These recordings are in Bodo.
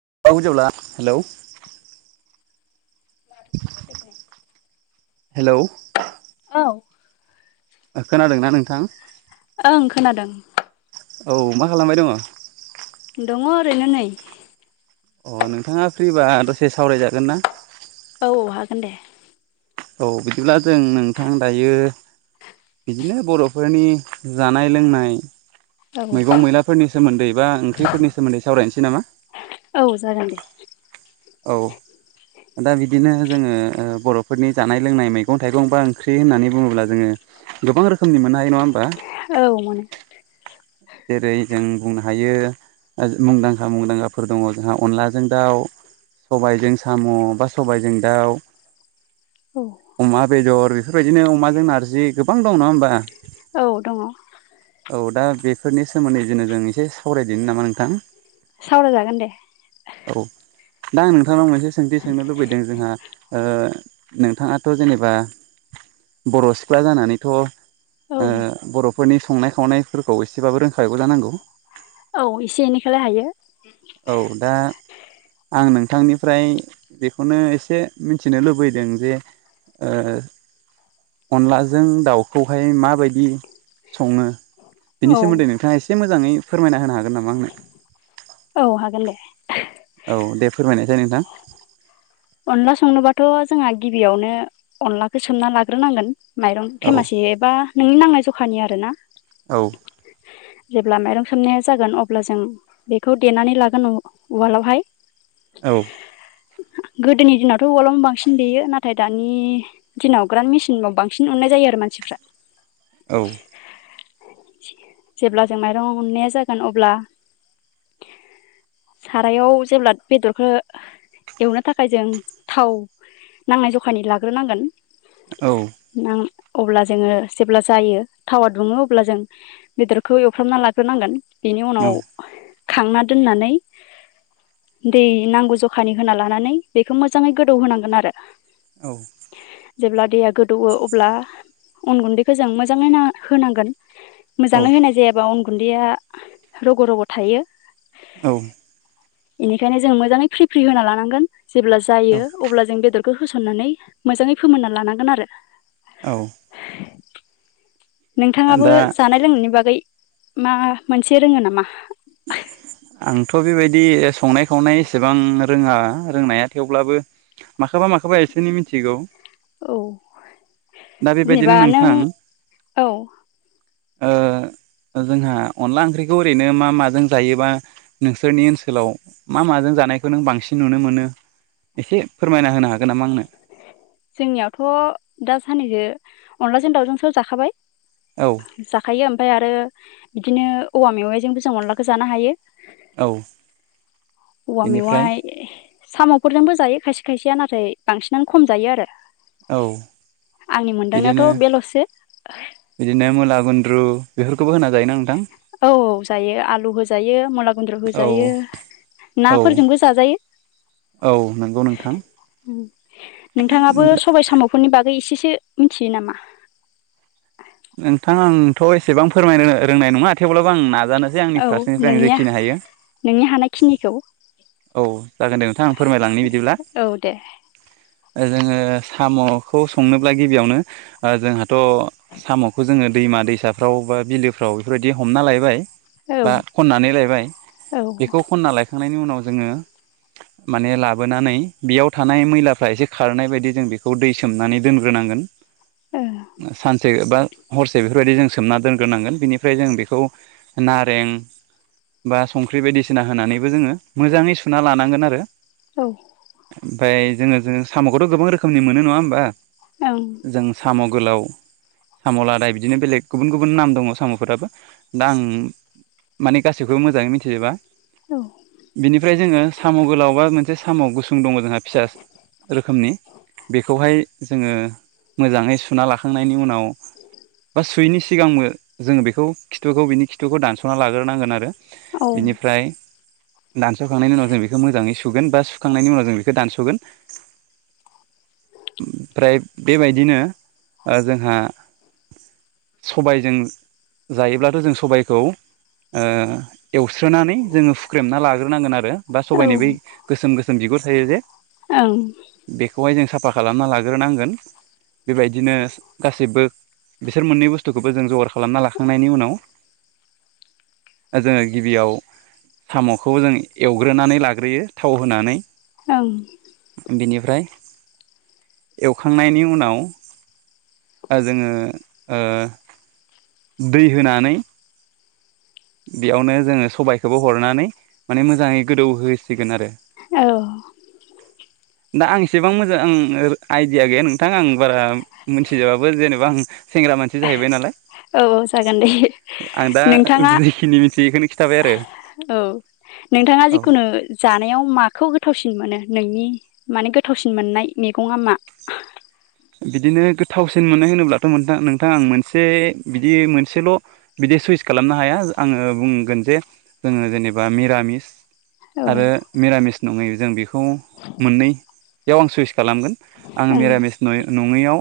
[unintelligible] हेल'। [inaudible] हेलौ। औ। खोनादोंना नोंथां? ओं खोनादों। औ मा खालामबाय दङ। दङ एरैनो नै। अ नोंथाङा फ्रिबा दसे सावरायजागोन ना। औ औ हागोन दे। औ बिदिब्ला जों नोंथां दायो बिदिनो बर'फोरनि जानाय लोंनाय औ मैगं मैलाफोरनि सोमोन्दै बा ओंख्रिफोरनि सोमोन्दै सावरायनोसै नामा? औ जागोन दे। औ। दा बिदिनो जोङो बर'फोरनि जानाय लोंनाय मैगं थाइगं बा ओंख्रि होननानै बुङोब्ला जोङो गोबां रोखोमनि मोननो हायो नङा होमबा? औ मोनो। जेरै जों बुंनो हायो। मुंदांखा मुंदांखाफोर दङ जोंहा अनलाजों दाउ, सबायजों साम' बा सबायजों दाउ, अमा बेदर बेफोरबायदिनो अमाजों नारजि गोबां दं नङा होमबा? औ दङ औ दा बेफोरनि सोमोन्दै जेन' जों एसे सावरायदोनि नामा नोंथां? सावरायजागोन दे। औ। दा आं नोंथांनाव मोनसे सोंथि सोंनो लुबैदों जोंहा नोंथाङाथ' जेनेबा बर' सिख्ला जानानैथ' औ बर'फोरनि संनाय खावनायफोरखौ एसे एसेबाबो रोंखागौ जानांगौ। औ एसे एनैखौलाय हायो। औ दा आं नोंथांनिफ्राय बेखौनो एसे मिथिनो लुबैदों जे ओ अनलाजों दाउखौहाय माबायदि सङो औ बिनि सोमोन्दै नोंथाङा एसे मोजाङै फोरमायना होनो हागोन नामा आंनो औ हागोन दे औ दे फोरमायनायसाय नोंथां अनला संनोबाथ' जोंहा गिबियावनो अनलाखौ सोमना लाग्रोनांगोन माइरं औ थेमासि एबा नोंनि नांनाय जखानि आरो ना औ जेब्ला माइरं सोमनाया जागोन अब्ला जों बेखौ देनानै लागोन उवालावहाय औ गोदोनि दिनावथ' अवालावनो बांसिन लेयो नाथाय दानि दिनाव ग्रान् मेसिनाव बांसिन अननाय जायो आरो मानसि मानसिफ्रा औ जेब्ला जों माइरं उननाया जागोन अब्ला सारायाव जेब्ला बेदरखौ एवनो थाखाय जों थाव नांनाय जखानि लाग्रोनांगोन नां अब्ला जोङो जेब्ला जायो थावा दुङो अब्ला जों बेदरखौ एवफ्रामना लाग्रोनांगोन बेनि उनाव औ खांना दोननानै दै नांगौ जखानि होना लानानै बेखौ मोजाङै गोदौ होनांगोन आरो औ जेब्ला दैया गोदौवो अब्ला अन गुन्दैखौ जों मोजाङैनो होनांगोन मोजाङै होनाय जायाबा अन गुन्दैया रग' रग' थायो औ बेनिखायनो जों मोजाङै फ्रि फ्रि होना लानांगोन जेब्ला जायो अब्ला जों बेदर बेखौ होसननानै मोजाङै फोमोनना लानांगोन आरो औ नोंथाङाबो दा जानाय लोंनायनि बागै मा मोनसे रोङो नामा आंथ' बेबायदि संनाय खावनाय एसेबां रोङा रोंनाया थेवब्लाबो माखासे माखोबा माखोबा एसेनि मिथिगौ औ दा जेनेबा बेबायदिनो नों नोंथां औ ओ जोंहा अनला ओंख्रिखौ ओरैनो मा माजों जायोबा नोंसोरनि ओनसोलाव मा माजों जानायखौ नों बांसिन नुनो मोनो एसे फोरमायना होनो हागोन नामा आंनो जोंनियावथ' दा साननैसो अनलाजों दाावजोंसो जाखाबाय औ जाखायो ओमफ्राय आरो बिदिनो औवा मेवाइजोंबो जों अनलाखौ जानो हायो औ औवा बेनिफ्राय मेवाय साम'फोरजोंबो जायो खायसे खायसेया नाथाय बांसिनानो खम जायो आरो औ आंनि बिदिनो मोनदांनायावथ' बेल'सो बिदिनो मुला गुन्द्रु बेफोरखौबो होनाय औ जायो आलु होजायो मुला गन्द्र औ होजायो औ नाफोरजोंबो जाजायो औ नंगौ नोंथां नोंथाङाबो सबाय साम'फोरनि बागै एसे एसे मिथियो नामा? नोंथां आंथ' एसेबां फोरमायनो रोंनाय नङा थेवब्लाबो आं नाजानोसै आंनि औ फारसेनिफ्राय आं नोंनिया जेखिनि हायो नोंनि हानायखिनिखौ औ जागोन दे नोंथां आं फोरमायलांनि बिदिब्ला औ दे जोङो सामखौ संनोब्ला गिबियावनो जोंहाथ सामखौ जोङो दैमा दैसाफ्राव बा बिलोफ्राव बेफोरबायदि हमना लायबाय बा औ खननानै लायबाय औ बेखौ खनना लायखांनायनि उनाव जोङो माने लाबोनानै बेयाव थानाय मैलाफ्रा एसे खारनाय बायदि जों बेखौ दै सोमनानै दोनग्रोनांगोन सानसे बा हरसे बेफोरबायदि जों सोमना दोनग्रोनांगोन बिनिफ्राय जों बेखौ नारें बा संख्रि बायदिसिना होनानैबो जोङो मोजाङै सुना लानांगोन आरो ओमफफ्राय जोङो जोङो साम' खौथ' गोबां रोखोमनि मोनो नङा होमबा ओं औ जों साम' गोलाव साम' लादाय बिदिनो बेलेग गुबुन गुबुन नाम दङ साम'फोराबो दा आं माने गाैखौबो मोजाङै मिथिजोबा। औ बिनिफ्राय जोङो साम' गोलावबा मोनसे साम' गुसुं दङ जोंहा फिसा रोखोमनि बेखौहाय जोङो मोजाङै सुना लाखांनायनि उनाव बा सुयैनि सिगांबो जोङो बेखौ खिथुखौ बिनि खिथुखौ दानस'ना लाग्रोनांगोन आरो बिनिफ्राय दानसावखांनायनि उनाव जों बेखौ मोजाङै सुगोन बा सुखांनायनि उनाव जों बे खौ दानसगोन। ओमफ्राय बेबायदिनो जोंहा सबायजों जायोब्लाथ' जों सबायखौ ओ एवस्रोनानै जोङो फुख्रेमना ला सुगोर नांगोन आरो बा सबायनि बै ओं गोसोम-गोसोम बिगुर थायो जे बेखौहाय जोङो सा साफा खालामना लाग्रोनांगोन बेबायदिनो गासैबो बिसोर मोननै बुस्तुखौबो जों जगार खालामना लाखांनायनि उनाव जोङो गिबियाव साम' खौ जों एवग्रोनानै लाग्रोयो थाव होनानै। औं बेनिफ्राय एवखांनायनि उनाव ओ जोङो ओ दै होनानै बेयावनो जोङो सबायाइखौबो हरनानै माने मोजाङै गोदौहोसिगोन आरो औ दा आं एसेबां मोजां ओ आइदिया गैया नोंथां आं बारा मिथिजोबाबो जेनेबा आं सेंग्रा मानसि जाहैबाय नालाय। औ औ जागोन दे आं दा नोंथां। जिखिनि मिथि बेखखौनो खिथा औ नोंथाङा औ जिखुनु जानायाव माखौ गोथावसिन मोनो। नोंनि माने गोथावसिन मोननाय मैगंआ मा। बिदिनो गोथावसिन मोनो होनोब्लाथ' नोंथां आं मोनसे बिदि मोनसेल बिदि स इस खालामनो हाया आङो बुंगोन जे जोङो जेनेबा मिरामिस औ आरो मिरामिस नङै जों बेखौ मोननैयाव आं सुइस खालामगोन आङो ओं मिरामिस न नङैआव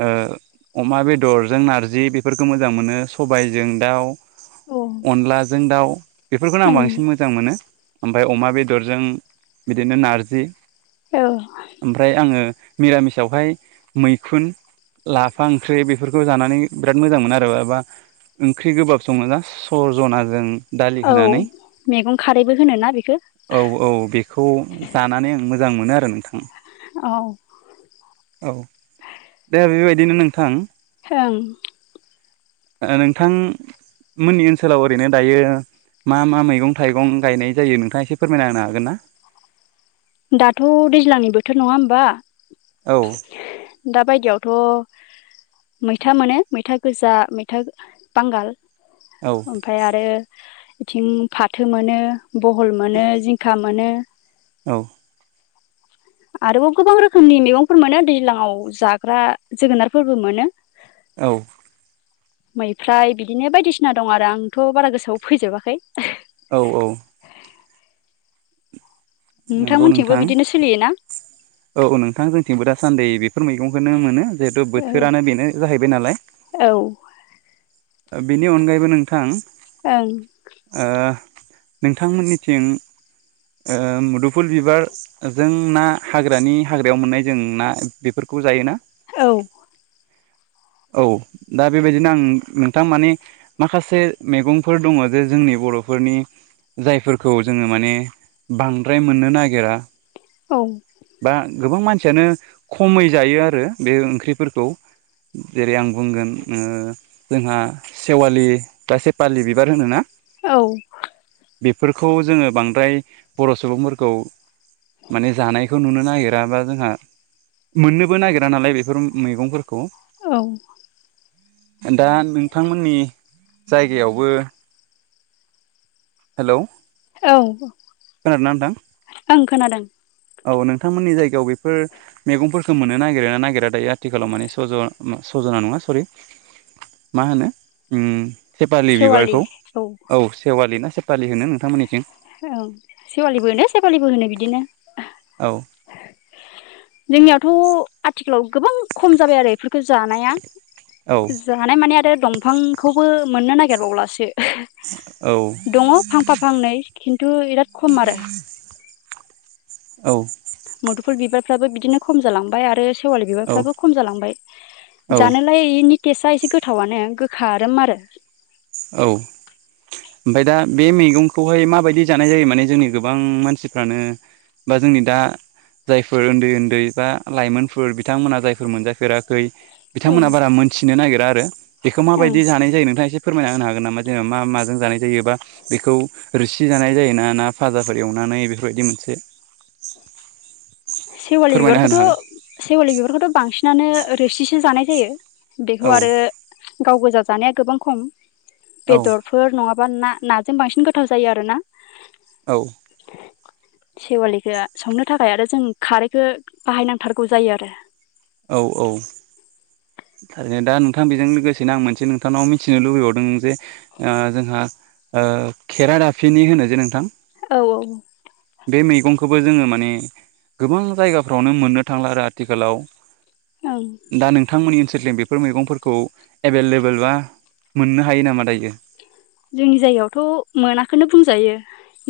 ओ अमा बेदरजों नारजि बेफोरखौ मोजां मोनो सबायाइजों दाउ औ ओं अनलाजों दाउ बेफोरखौनो आं बांसिन मोजां मोनो ओमफ्राय अमा बेदरजों बिदिनो नारजि औ ओमफ्राय आङो मिरामिसावहाय मैखुन लाफा ओंख्रि बेफोरखौ जानानै बिराद मोजां मोनो आरो माबा ओंख्रि गोबाब सङो ना स'जनाजों दालि औ होनानै मैगं खारैबो होनोना बेखौ। औ औ बेखौ जानानै आं मोजां मोनो आरो नोंथां। औ औ दे बे बायदिनो नोंथां ओं नोंथांमोननि ओनसोलाव ओरैनो दायो मा मा मैगं थाइगं गायनाय जायो नोंथाङा एसे फोरमायना होननो हागोन ना दाथ' दैज्लांनि बोथोर नङा होमबा औ दा बायदियावथ' मैथा मोनो मैथा गोजा मैथा गो बांगाल औ ओमफ्राय आरो बिथिं फाथो मोनो बहल मोनो जिंखा मोनो औ आरोबाव गोबां रोखोमनि मैगंफोर मोनो दैज्लांव जाग्रा जोगोनारफोरबो मोनो औ मैफ्राय बिदिनो बायदिसिना दं आरो आंथ' बारा गोसोआव फैजोबाखै औ औ नंगौ नोंथांमोनथिंबो नोंथां बिदिनो सोलियोना औ औ नोंथां जोंथिंबो दासान्दि बेफोर मैगंखौनो मोनो जिहेथु बोथोरानो बेनो जाहैबाय नालाय औ ओ बेनि अनगायैबो नोंथां ओं ओ नोंथांमोननिथिं ओ मुदुफुल बिबारजों ना हाग्रानि हाग्रायाव मोननाय जों ना बेफोरखौ खौ जायोना औ औ दा बे बायदिनो आं नोंथां माने माखासे मैगंफोर दङ जे जोंनि बर'फोरनि जायफोरखौ जोङो माने बांद्राय मोननो नागिरा औ बा गोबां मानसि खसेयानो खमै जायो आरो बे ओंख्रिफोरखौ जेरै आं बुंगोन ओ जोंहा सेवालि गास बारलि बिबार होनो ना बेफोरखौ जोङो बांद्राय बर' सुबुंफोरखौ माने जानायखौ नुनो नागिरा बा जोंहा मोननोबो नागिरा नालाय बेफोर मैगंफोरखौ औ दा नोंथांमोननि जायगायावबो हेलौ औ खोनादोंना नोंथां ओं खोनादों औ नोंथांमोननि जायगायाव बेफोर मैगंफोरखौ मोननो नागिर ना नागिरा दायो आथिखालाव माने सज' सजना नङा सरि मा होनो उम सेपालि बिबारखौ औ सेवालि ना सेपालि होनो नोंथांमोननिथिं औ सेवालिबो होनो सेवालिबो होनो बिदिनो औ जोंनियावथ' आथिखालाव गोबां खम जाबाय आरो बेफोरखौ जानाया औ जानाय माने आरो दंफांखौबो मोननो नागिरबावलासो औ दङ फांफा फांनै खिन्थु बिराद खम आरो औ मुदुफुल बिबारफ्राबो बिदिनो खम जालांबाय आरो खेवालि बिबारफ्राबो खम जालांबाय औ जानालायनि गटेस्टआ एसे गोथावनो गोखा आराम आरो औ ओमफफ्राय दा बे मैगंखौहाय माबायदि जानाय जायो माने जोंनि गोबां मानसिफ्रानो बा जोंनि दा जायफोर उन्दै उन्दै बा लाइमोनफोर बिथांमोना जायफोर मोनजाफेराखै गै औ बिथांमोनहा बारा मोनथिनो नागिरा आरो बेखौ ओं माबायदि जानाय जायो नोंथाङा एसे फोरमायना होनांनो हागोन नामा जेनेबा मा माजों जानाय जायोबा बेखौ रोसि जानाय जाय ना ना फाजाफोर एवना ानानै बेफोरबायदि मोनसे सेवालि फोरमायना होनो हागोन बिबारखौथ' सेवालि बिबारखौथ' बांसिनानो रोसिसो जानाय जायो औ बेखौ आरो गाव गोजा जानाया गोबां खम औ बेदरफोर नङाबा ना नाजों बांसिन गोथाव जायो आरोना। औ। सेवालिखौो संनो थाखाय आरो जों खारैखौ बाहायनांथारगौ जायो आरो। औ औ ारैनो दा नोंथां बेजों लोगोसेनो आं मोनसे नोंथांनाव मिथिनो लुबैबावदों जे जोंहा खेरा दाफिनि होनो जे नोंथां। औ औ बे मैगंखौबो जोङो माने गोबां जायगाफ्रावनो मोननो थांला आरो आथिखालाव औ गमोननि ओनसोलथिं बेफोर मैगंफोरखौ एभेलेबेल बा मोननो हायो नामा दायो? जोंनि जायगायावथ' मोनाखोननो बुंजायो।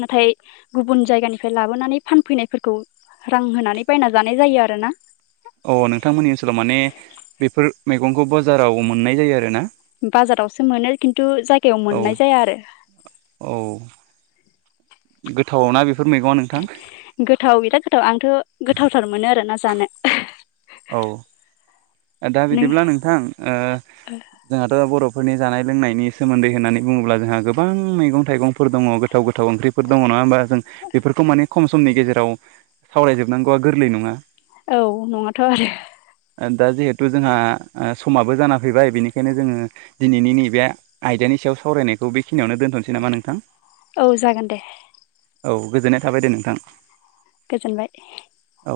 नाथाय गुबुन जायगानिफ्राय लाबोनानै फानफैनायफोरखौ रां होनानै बायना जानाय जायो आरोना। अ नोंथांमोननि ओनसोलाव माने बेफोर मैगंखौ बाजाराव मोननाय जायो आरो ना। बाजारावसो मोनो खिन्थु जायगायाव औ मोननाय जाया आरो गोथावाव ना बेखौ गोथाव बिराद गोथाव आंथ' गोथावथार मोनो आरोना जानो। औ। दा नों बिदिब्ला नोंथां जोंहाथ' बर' फोरनि जानाय लोंनायनि सोमोन्दै होननानै बुङोब्ला जोंहा गोबां मैगं थाइगंफोर दङ गोाव गोथाव ओंख्रिफोर दङ नामा? नङा होमबा जों बेफोरखौ माने खम समनि गेजेराव सावरायजोबनांगौआ गोरलै नङा‌। औ नङाथ' आरो दा जिहेथु जोंहा समाबो जाना फैबाय बेनिखायनो जोङो दिनैनि नैबे आयदानि सायाव सावरायनायखौ बे खिनियावनो दोनथ'नोसै नामा नोंथां औ जागोन दे औ गोजोननाय थाबाय दे नोंथां। गोजोनबाय द